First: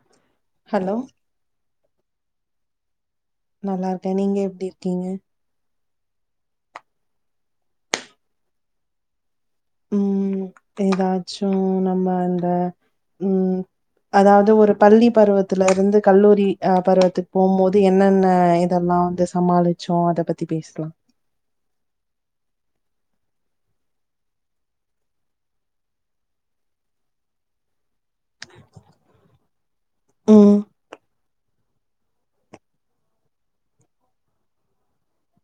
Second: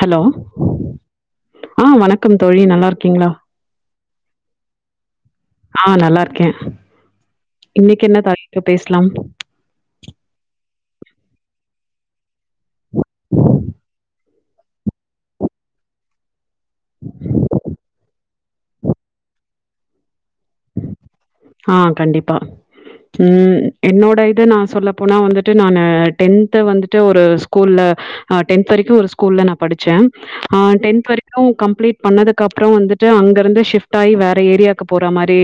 Hello hello ஆ வணக்கம் தோழி நல்லா இருக்கீங்களா நல்லா இருக்கே நீங்க எப்டி இருக்கீங்க ஆ நல்லா இருக்கே இன்னைக்கு என்ன தலைப்பு பேசலாம் ம் ஏதாச்சும் நம்ம இந்த ம் அதாவது ஒரு பள்ளி பருவத்துல இருந்து கல்லூரி அ பருவத்துக்கு போகும்போது என்னென்ன இதெல்லா வந்து சமாளிச்சோம் அத பத்தி பேசலாம் ஆ கண்டிப்பா ம் என்னோட இத நா சொல்ல போனா வந்துட்டு நானு டென்த் வந்துட்டு ஒரு ஸ்கூல்ல ஆ டென்த் வரைக்கு ஒரு ஸ்கூல்ல நா படிச்சேன் ஆ ம் டென் வரைக்கும் கம்ப்ளீட் பண்ணதுக்கு அப்புறோ வந்துட்டு அங்க இருந்து ஷிஃப்ட் ஆகி வேற ஏரியாவுக்கு போற மாரி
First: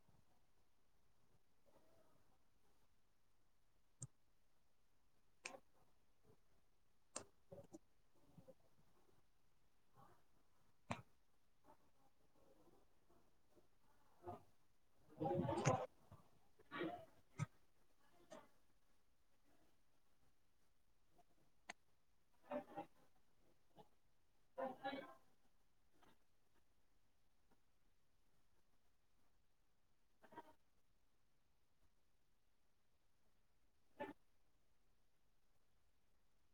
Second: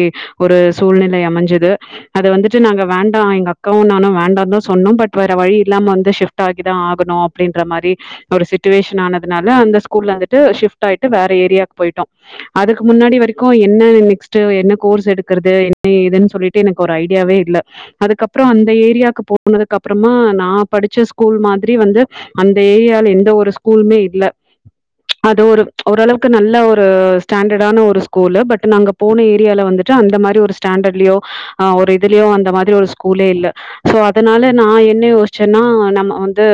ஒரு சூழ்நிலை அமைஞ்சது அது வந்துட்டு நாங்க வேண்டா எங்க அக்காவு நானு வேண்டா தா சொன்னோம் பட் வேற வழி இல்லாம வந்து ஷிபிட் டாகிதா ஆகணு அப்டின்ற மாரி ஒரு சிட்டுவேஷன் ஆனதுனால அந்த ஸ்கூல வந்துட்டு ஷிப்ட் ஆயிட்டு வேற ஏரியாவுக்கு போயிட்டோம் அதுக்கு முன்னாடி வரைக்கு என்ன நெக்ஸ்ட் என்ன கோர்ஸ் எடுக்கிறது இது என்ன இதுன்னு சொல்லிட்டு எனக்கு ஒரு ஐடியாவே இல்ல அதுக்கப்புறோ அந்த ஏரியாவுக்கு போனதுக்கு அப்புறமா நா படிச்ச ஸ்கூல் மாதிரி வந்து அந்த ஏரியால எந்த ஒரு ஸ்கூலுமே இல்ல ச்சு அது ஒரு ச்சு ஓரளவுக்கு நல்ல ஒரு ஸ்டாண்டர்டான ஒரு ஸ்கூல பட் நாங்க போன ஏரியால வந்துட்டு அந்த மாரி ஒரு ஸ்டாண்டர்ட்லயோ ஆ ஒரு இதுலயோ அந்த மாதிரி ஒரு ஸ்கூலே இல்ல சோ அதனால நா என்ன யோசிச்சேன்னா நம்ம வந்து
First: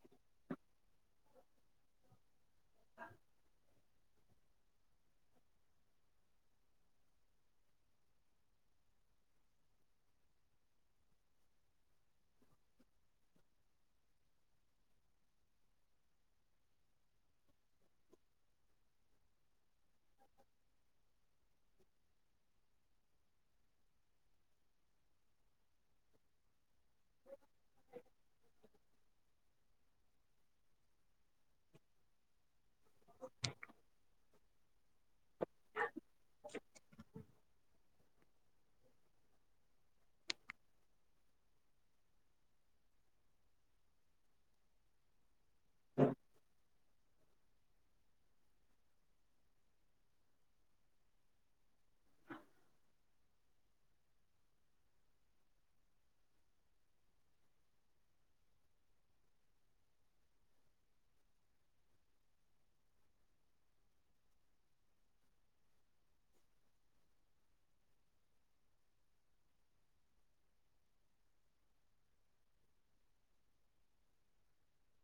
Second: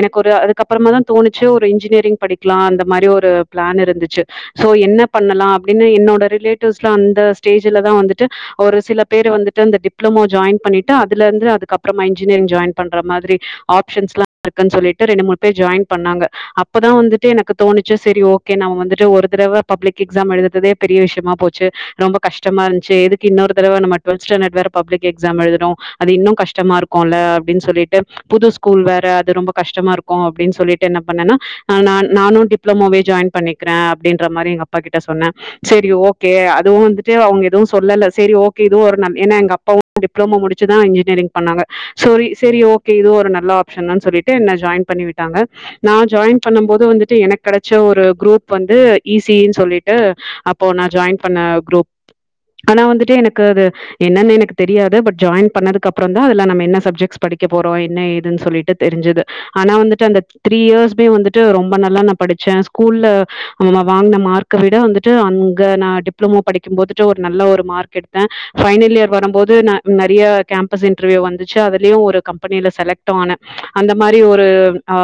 எனக்கு ஒரு அதுக்கப்புறமா தா தோணிச்சு ஒரு இன்ஜினியரிங் படிக்கலா அந்த மாதிரி ஒரு பிளான் இருந்துச்சு சோ என்ன பண்ணலா அப்டின்னு என்னோட ரிலேட்டிவ்ஸ்லா அந்த ஸ்டேஜ்லதா வந்து ட்டு ஒரு சில பேர் வந்துட்டு அந்த டிப்ளமோ ஜாயின் பண்ணிட்டு அதுல இருந்து அதுக்கப்புறமா இன்ஜினியரிங் ஜாயின் பண்றா மாதிரி ஆப்ஷன்ஸ்லா இருக்குன்னு சொல்லிட்டு ரெண்டு மூணு பேர் ஜாயின் பண்ணாங்க அப்பதா வந்துட்டு எனக்கு தோணுச்சு செரி ஓகே நம்ம வந்துட்டு ஒரு தடவை பப்ளிக் எக்ஸாம் எழுதுறதே பெரிய விஷியமா போச்சு ரொம்ப கஷ்டமா இருந்து ச்சே எதுக்கு இன்னொரு தடவை நம்ம ட்வல்த்து ஸ்டேன்டட் வேற பப்லிக் எக்ஸாம் எழுதும் அது இன்னும் கஷ்டமா இருக்கு போல அப்டின்னு சொல்லிட்டு புது ஸ்கூல் வேற அது ரொம்ப கஷ்டமா இருக்கு அப்டின்னு சொல்லிட்டு என்ன பண்ணனா ஆ நான் நானு டிப்ளமோவே ஜாயின் பண்ணிக்கிறேன் அப்டின்ற மாதிரி எங்க அப்பா கிட்ட சொன்னே செரி ஓ கே அதுவு வந்துட்டு அவுங்க சொல்லல செரி ஓகே இது ஒரு ஏன்னா எங்க அப்பாவு டிப்ளமோ முடிச்சுதா இன்ஜினியரிங் பண்ணாங்க சொரி செரி ஓகே இதுவு ஒரு நல்ல ஆப்ஷன்தானு சொல்லிட்டு என்ன ஜாயின் பண்ணி விட்டாங்க நா ஜாயின் பண்ணு போது வந்துட்டு எனக்கு கிடைச்ச ஒரு குரூப் வந்து ஈ சி இ னு சொல்லிட்டு அப்போ நா ஜாயின் பண்ண குரூப் ஆனா வந்துட்டு எனக்கு அது என்னன்னு எனக்கு தெரியாது பட் ஜாயின் பண்ணதுக்குப்புறோ தா அதுல நம்ம என்ன சப்ஜெக்ட்ஸ் படிக்க போறோம் என்ன ஏதுன்னு சொல்லிட்டு தெரிஞ்சது ஆனா வந்துட்டு அந்த த்ரீ இயர்ஸ்மே வந்துட்டு ரொம்ப நல்லா நா படிச்சே ஸ்கூல்ல நா வாங்ன மார்க் விட வந்துட்டு அங்கே நா டிப்ளமோ படிக்கு போதுட்டு ஒரு நல்ல ஒரு மார்க் எடுத்தே ஃபபைனல் இயர் வரும்போது நா நெறையா கேம்பஸ் இன்டர்வியூ வந்துச்சு அதுலயு ஒரு கம்பெனில செலக்ட் டுஆனே அந்த மாரி ஒரு ஆ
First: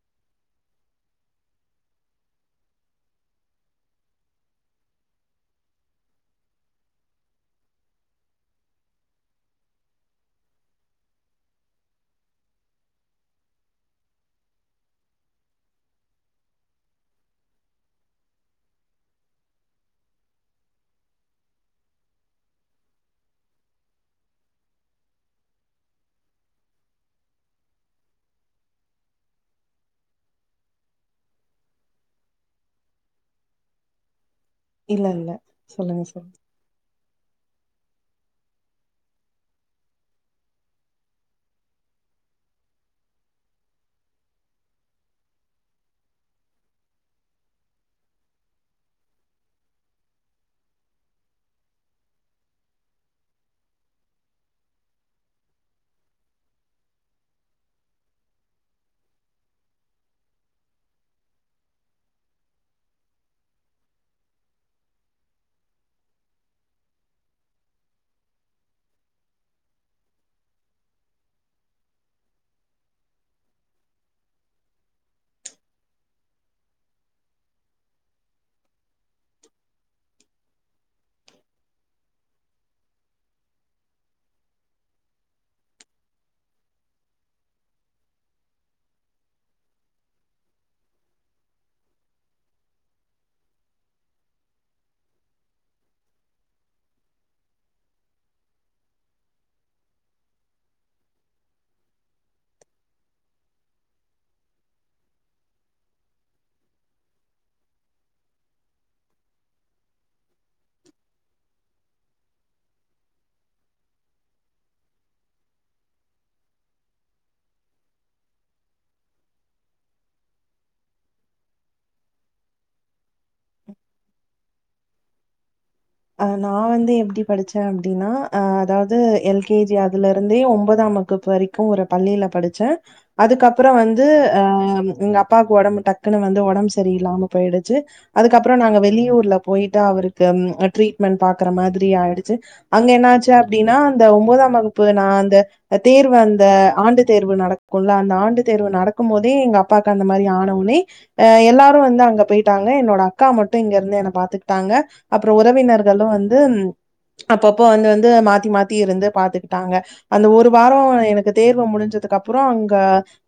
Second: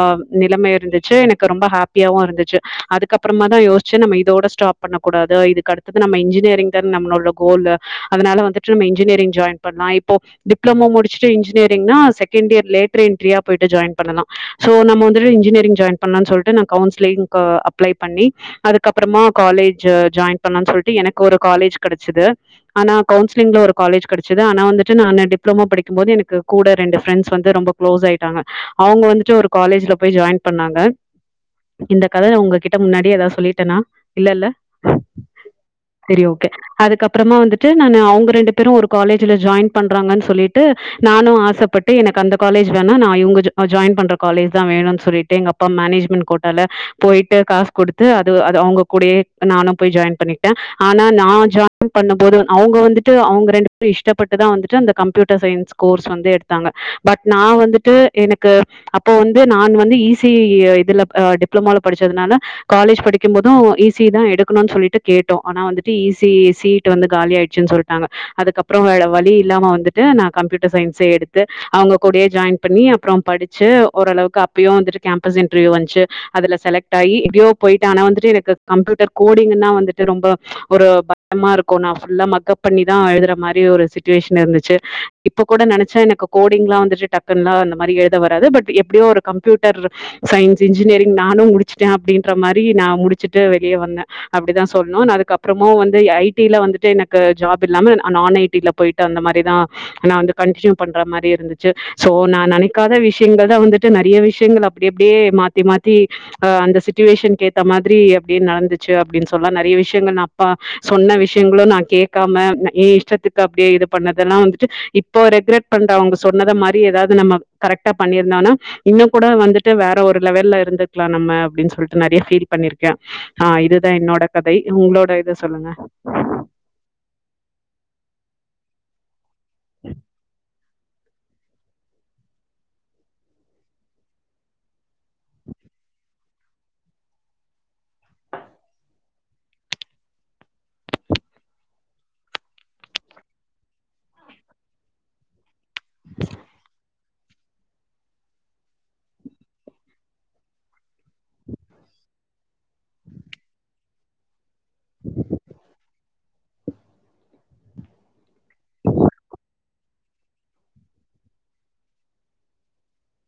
நிலைமை இருந்துச்சு எனக்கு ரொம்ப ஹேப்பியாவு இருந்துச்சு அதுக்கப்புறமா தா யோசிச்சு நம்ம இதோட ஷ்டாப் பண்ணக் கூடாது இது அடுத்தது நம்ம இன்ஜினியரிங் தெம் நம்மளோட கோலு அதனால வந்துட்டு நம்ம இன்ஜினியரிங் ஜாயின் பண்ணலா இப்போ டிப்ளமோ முடிச்சுட்டு இன்ஜினியரிங்னா செகண்ட் இயர் லேட்டர் என்ட்ரியாயிட்டு ஜாயின் பண்ணலா ஸோ நம்ம வந்துட்டு இன்ஜினேரிங் ஜாயின் பண்ணலா சொல்லிட்டு நா கவுன்சிலிங் அப்ளை பண்ணி அதுக்கப்றமா காலேஜ் ஜாயின் பண்ணலானு சொல்லிட்டு எனக்கு ஒரு காலேஜ் கெடச்சது ஆனா கவுன்சிலிங்ல ஒரு காலேஜ் கெடச்சது ஆனா வந்துட்டு நானு டிப்ளமோ படிக்கும் போது எனக்கு கூட ரெண்டு ஃப்ரெண்ட்ஸ் வந்து ரொம்ப க்ளோஸ் ஆயிட்டாங்க அவுங்க வந்துட்டு ஒரு காலேஜ்ல போய் ஜாயின் பண்ணாங்க இந்த கதய உங்ககிட்ட முன்னாடியே ஏதாவது சொல்லிட்டேன்னா இல்லல்ல இல்ல இல்ல சொல்லுங்க செரி சொல்லுங்க ஓகே அதுக்கப்பறமா வந்துட்டு நானு அவ்ங்க ரெண்டு பேரும் ஒரு காலேஜ்ல ஜாயின் பண்றாங்கன்னு சொல்லிட்டு நானும் ஆச‌பட்டு எனக்கு அந்த காலேஜ் வேணா நா இவ்ங்க ஜாயின் பண்ற காலேஜ் தா வேணுனு சொல்லிட்டு எங்க அப் பா மேனேஜ்மெண்ட் கோட்டால போயிட்டு காசு கொடுத்து அது அது அவ்ங்க கூட நானு போய் ஜாயின் பண்ணிட்டே ஆனா நா ஜாயின் பண்ணும்போது அவுங்க வந்துட்டு அவுங்க ரெண்டு பேரு இஷ்டப்பட்டுதா வந்துட்டு அந்த கம்ப்யூட்டர் சயின்ஸ் கோர்ஸ் வந்து எடுத்தாங்க பட் நான் வந்துட்டு எனக்கு அப்போ வந்து நான் வந்து ஈ சி இ இதுல டிப்ளமால படிச்சதுனால காலேஜ் படிக்கும் போதும் ஈ சி இ தா எடுக்கணும்னு சொல்லிட்டு கேட்டோ ஆனா வந்துட்டு ஈ சி இ சீட்டு வந்து காலி ஆயிடுச்சுன்னு சொல்லிட்டாங்க அதுக்கப்றோம் வேற வழி இல்லாம வந்துட்டு நா கம்ப்யூட்டர் சயின்ஸே எடுத்து அவுங்க கூடயே ஜாயின் பண்ணி அப்றோ படிச்சு ஓரளவுக்கு அப்பயும் வந்துட்டு கேம்பஸ் இன்டர்வியூ வந்துச்சு அதுல செலக்ட்டாயி எப்டியோ போயிட்டே ஆனா வந்துட்டு எனக்கு கம்ப்யூட்டர் கோடிங்ன்னா வந்துட்டு ரொம்ப ஒரு பயமாருக்கும் நான் ஃபுல்லா மக்கப் பண்ணிதா எழுதுற மாதிரி ஒரு சிட்டுவேஷன் இருந்துச்சு இப்ப கூட நெனச்சா எனக்கு கோடிங் எலாம் வந்துட்டு டக்குன்னலாம் அந்த மாதிரி எப்டியோ ஒரு கம்ப்யூட்டர் சயின்ஸ் இன்ஜினியரிங் நானும் முடிச்சுட்டேன் அப்டின்ற மாதிரி நாி முடிச்சுட்டு வெளியே வந்தே அப்டிதா சொல்ணு நர அதுக்கு அப்புறமும் வந்து ஐ டீல வந்துட்டு எனக்கு ஜாப் இல்லாம நான் ஐ டீல போயிட்டு அந்த மாதிரிதான் நா வந்து கண்டினியூ பண்ற மாறி இருந்துச்சு சோ நா நெனக்காத விஷயங்கள் தா வந்துட்டு நெறைய விஷயங்கள் அப்டி அப்டியே மாத்தி மாத்தி அ அந்த சிட்டுவேஷன் கேத்த மாதிரி அப்டின்னு நடந்துச்சு அப்டின்னு சொல்லா நெறைய விஷ்யோ எங்கன் அப்பா சொன்ன விஷ்யங்களும் நா கேக்காம ஏ இஷ்டத்துக்கு அப்டியே இது பண்ணதெல்லாம் வந்துட்டு இப் இப்ப ரெக்ரெட் பண்ற அவுங்க சொன்னத மாதிரி ஏதாவது நம்ம கரெக்டா பண்ணிருந்தனா இன்னு கூட வந்துட்டு வேற ஒரு லெவல்லல இருந்துக்கலா நம்ம அப்டின்னு சொல்லிட்டு நெறைய ஃபீல் பண்ணிருக்கே ஆ இதுதான் என்னோட கதை உங்களோட இத சொல்லுங்க ஆ நா வந்து எப்டி படிச்சேன் அப்டின்னா அதாவது எல் கே ஜி அதுல இருந்தே ஒம் பதாம் வகுப்பு வரைக்கும் ஒரு பள்ளில படிச்சே அதுக்கப்றோ வந்து அ எங்க அப்பாவுக்கு ஒடம்பு டக்குன்னு வந்து ஒடம்பு சரியில்லாம போயிடுச்சு அதுக்கப்றோ நாங்க வெளியூர்ல போயிட்டு அவருக்கு ட்ரீட்மெண்ட் பாக்குற மாதிரி ஆயிடுச்சு அங்க என்ன ஆச்சு அப்டின்னா அந்த ஒன்பதாம் வகுப்பு நா அந்த தேர்வு அந்த ஆண்டு தேர்வு நடக்குல அந்த ஆண்டு தேர்வு நடக்கும் போதே எங்க அப்பாக்கு அந்த மாரி ஆனவொன்னே அ எல்லாரு வந்து அங்க போயிட்டாங்க என்னோட அக்கா மட்டும் இங்க இருந்து என்ன பாத்துகுட்டாங்க அப்றோ ஒரு உறவினர்களும் வந்து அப்பப்போ வந்து வந்து மாத்தி மாத்தி இருந்து பாத்துக்கிட்டாங்க அந்த ஒரு வாரோ எனக்கு தேர்வு முடிஞ்சதுக்கு அப்றோ அங்க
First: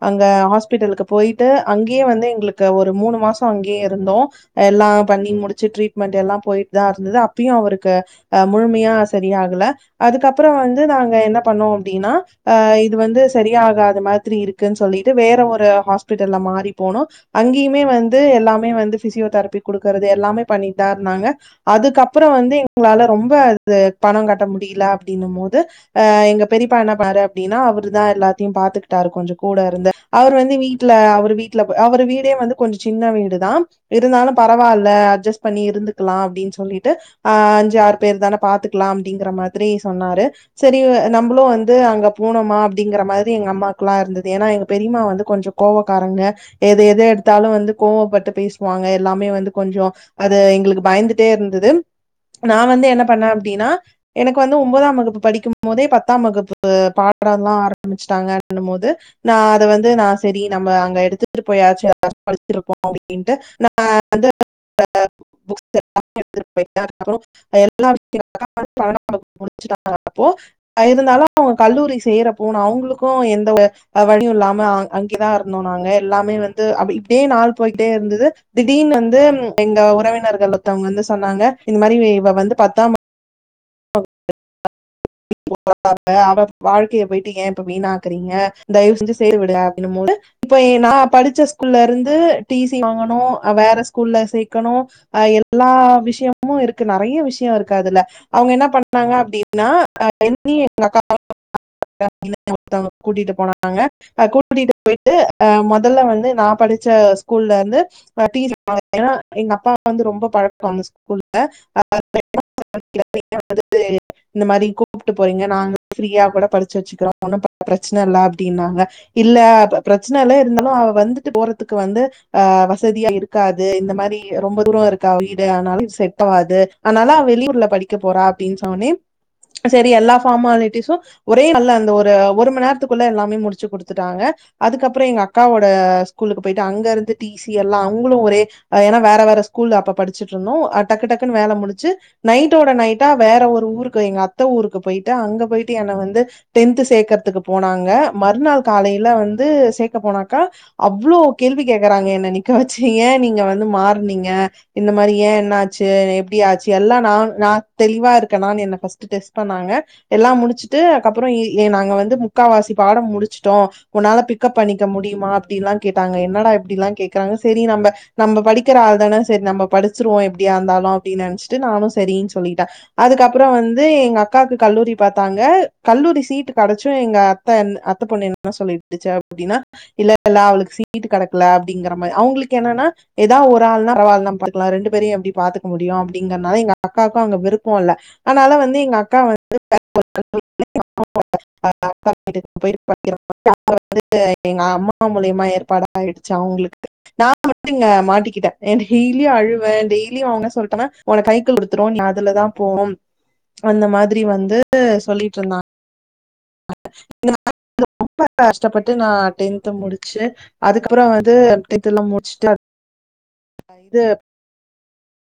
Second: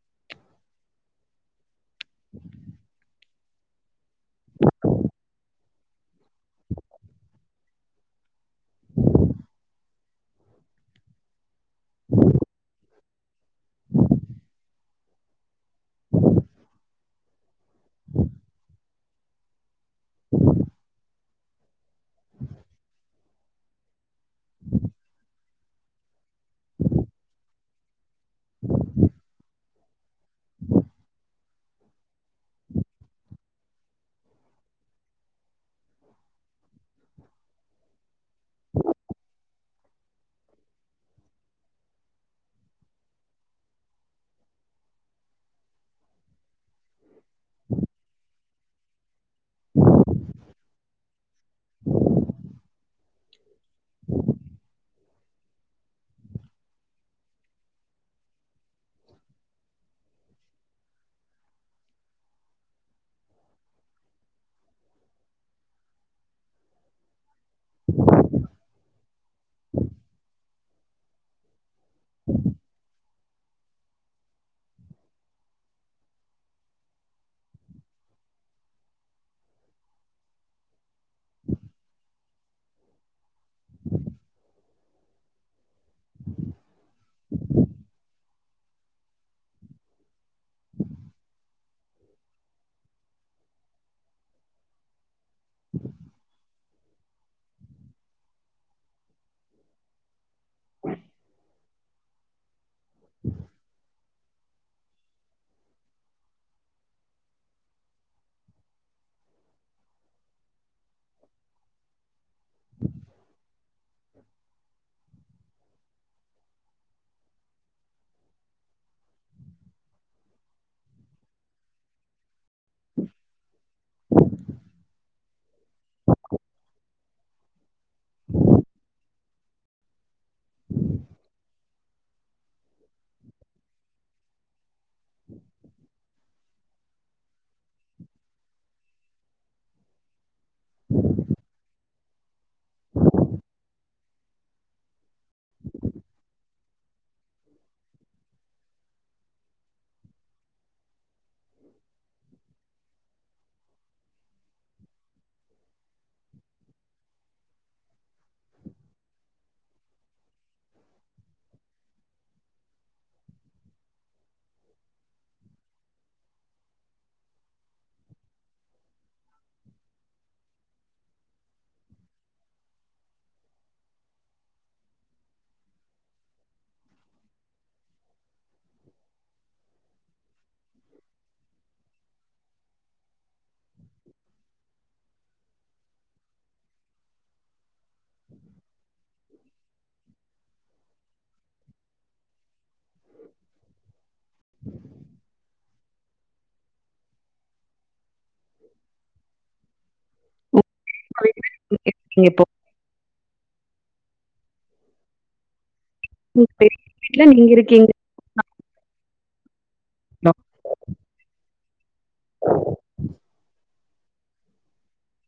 அங்க ஹாஸ்பிட்டலுக்கு போயிட்டு அங்கயே வந்து எங்களுக்கு ஒரு மூணு மாசோ அங்கயேருந்தோம் எல்லாம் பண்ணி முடிச்சு ட்ரீட்மெண்ட் எல்லா போயிட்டு தான் இருந்தது அப்பயு அவருக்கு அ முழுமையா சரியாகல அதுக்கப்றோ வந்து நாங்க என்ன பண்ணோம் அப்டின்னா அ இது வந்து சரியாகாத மாதிரி இருக்குன்னு சொல்லிட்டு வேற ஒரு ஹாஸ்பிட்டல்ல மாறி போனோ அங்கயுமே வந்து எல்லாமே வந்து பிசியோதெரபி குடுக்குறது எல்லாமே பண்ணிட்தா இருந்தாங்க அதுக்கப்றோ வந்து எங்களால ரொம்ப அது பணம் கட்ட முடியல அப்டினனு போது ஆ எங்க பெரியப்பா என்ன பண்ணாரு அப்டின்னா அவரு தா எல்லாத்தையு பாத்துக்கிட்டாரு கொஞ்சோ கூட இருந்த அவர் வந்து வீட்ல அவர் வீட்ல அவர் வீடே வந்து கொஞ்ச சின்ன வீடுதா இருந்தாலு பரவால அட்ஜஸ்ட் பண்ணி இருந்துக்கலா அப்டின்னு சொல்லிட்டு அ அஞ்சு ஆறு பேர் தானே பாத்துக்கலா அப்டிங்கற மாதிரி சொன்னாரு சரி நம்பளு வந்து அங்க போனோமா அப்டிங்கிற மாறி எங்க அம்மாக்குல்லா இருந்தது ஏன்னா எங்க பெரிம்மா வந்து கொஞ்சோ கோவக்காரங்க எத எத எடுத்தாலு வந்து கோவப்பட்டு பேசுவாங்க எல்லாமே வந்து கொஞ்ச அது எங்களுக்கு பயந்து ட்டே இருந்தது நா வந்து என்ன பண்ணே அப்டின்னா எனக்கு வந்து ஒன்பதாம் வகுப்பு படிக்கு போதே பத்தாம் வகுப்பு பாடம் எல்லா ஆரம்பிச்சுட்டாங்கண்ணு போது நா அதை வந்து நா செரி நம்ம அங்க எடுத்துட்டு போயாச்சும் படிச்சிருப்போ அப்டின்ட்டு நா [unintelligible] [unintelligible] அ இருந்தாலு அவங்க கல்லூரி செய்யற போனு அவங்களுக்கு எந்த அ வழியு இல்லாம அங்கேதா இருந்தோ நாங்க எல்லாமே வந்து அப்டி இப்டியே நாள் போயிட்டே இருந்தது திடீர்ன்னு வந்து எங்க உறவினர்கள் மத்தவங்க வந்து சொன்னாங்க இந்த மாரி இவ வந்து பத்தாம் [inaudible] [unintelligible] அவ வாழ்க்கையை போயிட்டு ஏ இப்ப வீணாக்குறீங்க தயவு செஞ்சு சேரவிடுங்க அப்பிடின்னு போது இப்ப நா படிச்ச ஸ்கூல்ல இருந்து டீ சி வாங்கனு வேற ஸ்கூல்ல சேக்கணு ஆ எல் லா விஷயமு இருக்கு நெறைய விஷயோ இருக் கு அதுல அவுங்க என்ன பண்ணாங்க அப்டின்னா என்னியு எங்க அக்கா [unintelligible] [unintelligible] கூட்டிட்டு போனாங்க அ கூட்டிட்டு போயிட்டு அ மொதல்ல வந்து நா படிச்ச ஸ்கூல்ல இருந்து [unintelligible] எங்க அப்பா வந்து ரொம்ப பாங்க ஸ்கூல [unintelligible] இந்த மாரி கூப்பிட்டு போறீங்க நாங்க ஃப்ரீயா கூட படிச்சு வச்சுக்கிறோ ஒன்னு பிரச்சனை இல்ல அப்டின்னாங்க இல்ல பிரச்சனை எல்லா இருந்தாலு அவ வந்துட்டு போறதுக்கு வந்து ஆ வசதியா இருக்காது இந்த மாரி ரொம்ப தூரம் இருக் க அவ வீடு அதனால செட்டாவாது அதனால வெளியூர்ல படிக்க போறா அப்டின்னு சொன்னவுடனே செரி எல்லா ஃபார்மாலிட்டிஸும் ஒரே நாள்ள அந்த ஒரு ஒரு மணி நேரத்துக்குள்ள எல்லாமே முடிச்சு குடுத்துட்டாங்க அதுக்கப் ப்புற எங்க அக்காவோட ஸ்கூலுக்கு போயி ட்டு அங்க இருந்துட்டு டி சி எல்லா அவங்களு ஒரே ஏனா வேற வேற ஸ்கூல் அப்ப படிச்சட்டு இருந்தோ அ டக்கு டக்குன்னு வேலை முடிச்சு நைட்டோட நைட்டா வேற ஒரு ஊருக்கு எங்க அத்த ஊருக்கு போயிட்டு அங்க போயிட்டு என்ன வந்து டென்து சேக்கறதுக்கு போனாங்க மறுநாள் காலையில வந்து சேக்க போனாக்கா அவ்ளோ கேள்வி கேக்குறாங்க என்ன நிக்க வச்சு ஏ நீங்க வந்து மாறனீங்க இந்த மாரி ஏ என்ன ஆச்சு எப்டி ஆச்சு எல்லாம் நா நா தெளிவா இருக்கனானு என்ன ஃபர்ஸ்ட்டு டெஸ் பண்ணாங்க எல்லா முடிச்சுட்டு அதுக்கப்றொ ஏ நாங்க வந்து முக்காவாசி பாடம் முடுச்ட்டோ உன்னால பிக்கப் பண்ணிக்க முடியுமா அப்டில்லா கேட்டாங்க என்னடா இப்டிலா கேக்குறாங்க செரி நம்ம நம்ப படிக்கிற ஆள் தானே சரி நம்ப படிச்ருவோ எப்டியா ருந்தாலு அப்டினு நெனச்சிட்டு நானு சரினு சொல்ட்டே அதுக்கப்புற வந்து எங்க அக்காக்கு கல்லூரி பாத்தாங்க கல்லூரி சீட்டு கெடச்சும் எங்க [unintelligible] அத்த பொண்ணு என்ன சொல்லிருந்துச்சு அப்டினா இல்ல இல்ல அவளுக்கு சீட்டு கெடக்கல அப்டிங்கற மாரி அவங்களுக்கு என்னன்னா ஏதாவ ஒரு ஆள்னா பரவால்ல பாத் துகல ரெண்டு பேரயு எப்டி பாத்துக்க முடியு அப்டிங்கறனால எங்க அக்காக்கு அங்க விருப் போல அதனால வந்து எங்கக்கா வந்து [inaudible] [inaudible] வந்து எங்கம்மா மூலியமா ஏற்பாடா ஆயிடுச்ச அவங்களுக்கு நா மட்டு இங்க மாட்டிக்கிட்டே [inaudible] லி அழுவ டெய்லி வாங்க சொல்ட்டன உங்க உனக் வீட்டுக்கு கைக்கடுத்துரு நீங்க இப்போ அதுலதா போவோம் அந்த மாதிரி வந்து சொல்லிட்ருந்தாங்க ம் [inaudible] ரொம்ப கஷ்டப்பட்டு நா டென்த் து முடிச்சு அதுக்கப்பற வந்து இதெல்லா முட்ச்சுட்டு இது [inaudible]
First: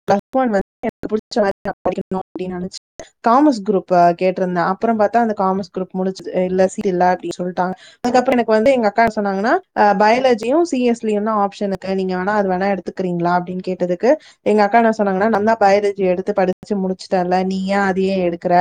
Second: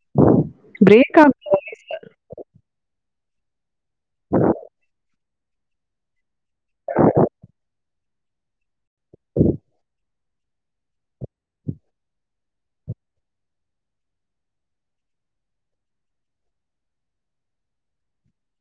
பிரேக் ஆகுது வாய்ஸ். படிக்கணு அப்டினு நெனச்சு காமர்ஸ் குரூப் ப கேட்ருந்த அப்பற பாத்தா அந்த காமர்ஸ் குருப் முடிச்சுட்டு இல்ல சீட் இல்ல அப்டி சொல்ட்டாங்க அதுக்கப்றொ எனக்வந்து எங்க க்கா சொன்னாங்னா அ பயாலஜியு சி எஸ் இப்டி ஒன்னு ஆப்ஷனுருக்கு நீங்க வேணா அது வேணா எடுத்துக்றீங்ளா அப்டினு கேட்டதுக்கு எங்கக்கா என்ன சொன்னாங்கன்னா நந்தா பயாலஜி எடுத்து படிச்சு முடிச்சுட்டேன்ல நீ ஏ அதையே எடுக்கற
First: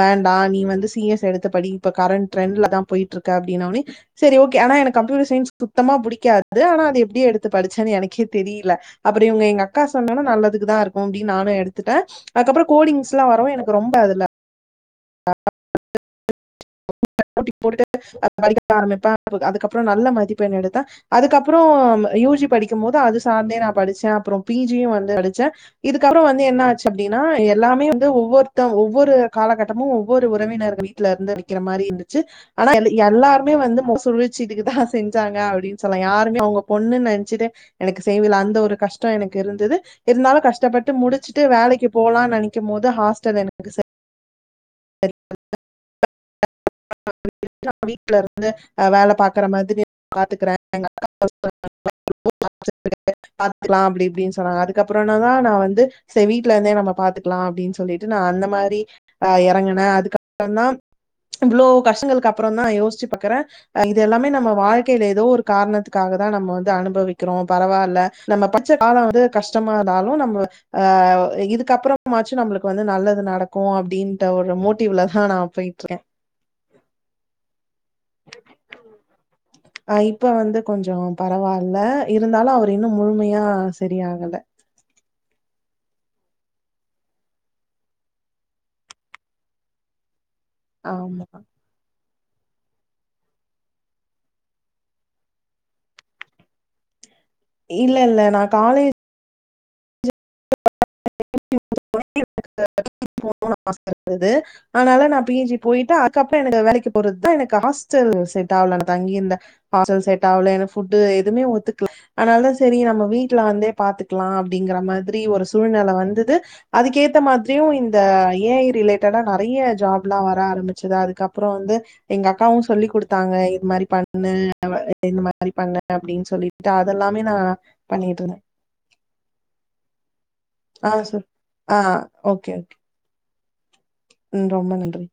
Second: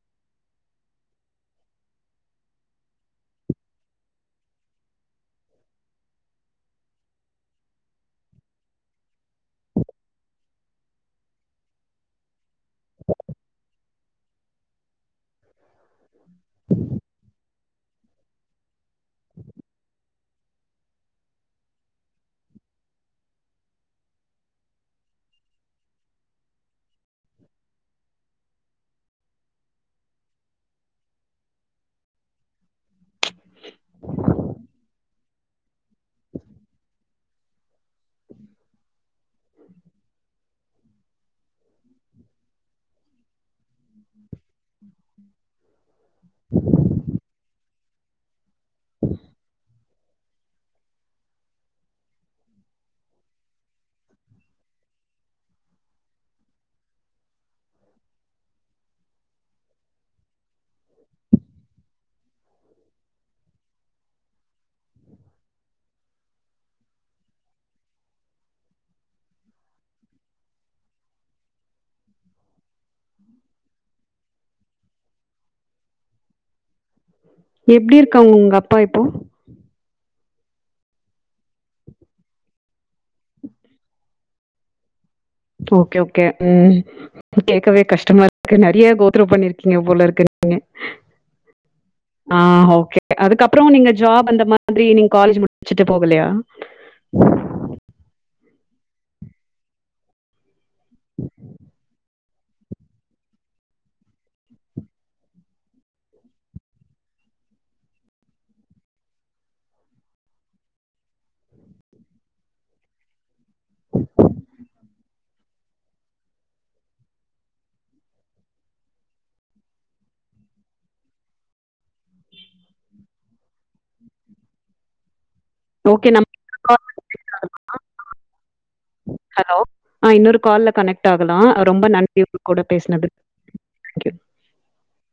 வாண்டா நீ வந்து சி எஸ் எடுத்து படி இப்ப கரண்ட் ட்ரெண்ல தா போயிட்ருக்கு அப்டினனொனே செரி ஓகே ஆனா எனக்கு கம்ப்யூட்டர் சயின்ஸ் சுத்தமா புடிக்காது ஆனா அது எப்டி எடுத்து படிச்சேனு எனக்கே தெரியில அப்றம் இவங்க எங்கக்காஸ் சொன்னொனெ நல்லதுக்கு தா இருக்கு அப்டினு நானு எடுத்துட்டே அதுக்கப்பறோ கோடிங்ஸ்லா வரவு எனக் ரொம்ப அதுல [inaudible] ஆரமிப்பா அதுக்கப்றொ நல்ல மதிப்பெண் எடுத்த அதுக்கப்பறோ யூ ஜி படிக்கும் போது அது சார்ந்தே நா படிச்சே அப்றோ பி ஜியு வந்து படிச்சே இதுக்கப்பறோ வந்து என்னாச்சு அப்டினா எல்லாமே வந்து ஒவ்வொருத்த ஒவ்வொரு காலகட் மு ஒவ்வொரு உறவினர்கள் வீட்ல இருந்து படிக்கிற மாரி இருந்துச்சு ஆனா எல்லாருமே வந்து மொகசுழிச்சி இதுக்குதா செஞ்சாங்க அப்டினு சொல்ல யாருமே அவுங்க பொண்ணு நெனைச்சுட்டு எனக்கு செய்வில அந்த ஒரு கஷ்டொ எனக்கு இருந்துது இருந்தாலு கஷ்டப்பட்டு முடிச்சுட்டு வேலைக்கு போகலான்னு நெனக்கும் போது ஹாஸ்டல் எனக்கு [inaudible] [inaudible] நா வீட்டுல இருந்து ஆ வேலை பாக்குற மாரி பாத்துக்கறே எங்ககக்கா [inaudible] பாத்துக்கலா அப்டி இப்டின்னு சொன்னாங்க அதுக்கப்பறோ என்ன தா நா வந்து செரி வீட்லருந்தே நம்ம பாத்துக்லா அப்டினு சொல்லிட்டு நா அந்த மாரி ஆ எறங்கு நா அதுக்கப்றொ தா இவ்ளோ கஷ்டங்களுக்கு அப்றொந்தா யோசிச்சு பாக்றே இது எல்லாமே நம்ம வாழ்க்கையில ஏதோ ஒரு காரணத்துக்காக தா நம்ம வந்து அனுபவிக்கிறோ பரவால்ல நம்ம பட்ச காலொ வந்து கஷ்டமார்ந்தாலு நம்ம ஆ இதுக்கப்றொமாச்சு நம்ள வந்து நல்லது நடக்கு அப்டின்ற ஒரு மோட்டிவ்லதா நா போய்ட்ருக்கே எப்டிருக்காங்க உங்கப்பா இப்போ ஆ இப்ப வந்து கொஞ்ச பரவால்ல இருந்தாலு அவர் இன்னு முழுமையா சரியாகல ஓகே ஓகே ம் கேட்கவே கஷ்டமா இருக்கு நெறைய கோத் ரூவ் பண்ணிருக்கீங்க போல இருக்கு நீங்க ஆமா ஆ ஓகே அதுக்கப்பறோ நீங்க ஜாப் அந்த மாதிரி நீங்க காலேஜ் முடிச்சுட்டு போகலையா இல்ல இல்ல நா காலே [inaudible] அனால நா பி ஜி போயிட்டு அதுக்கப்றொ எனக் வேலக்கி போறது தா எனக் ஹாஸ்டல் செட் ஆகல நா தங்கிருந்த ஹாஸ்டல் செட்டாவ்ல எனக்கு ஃபுட்டு எதுவுமே ஒத்துக்ல அதனால தா செரி நம்ம வீட் ட்ல வந்தே பாத்துக்கலாம் அப்படிங்கற மாதிரி ஒரு சூழ்நெல வந்தது அதுக்கு ஏத்த மாதிரியு இந்த ஏஐ ரிலேட்டடா நறைய ஜாப்லா வர ஆரம்பச்சுது அதுக்கப்றொ வந்து எங்க அக்காவும் சொல்லி குடுத்தாங்க இது மாதிரி பண்ணு அவஇந் மாரி பண்ணு ஓகே அப்டினு நம்ம சொல்லிட்டு அதெலாமே நா பண்ணிட்ருந்தே ஹலோ ஆ இன்னொரு கால்ல ஆ கனெக்ட் சொல் ஆகலா ஆ ரொம்ப நன்றி உங்க ஓகே கூட ஓகே பேசினது தேங்க் யூ. ம் ரொம்ப நன்றி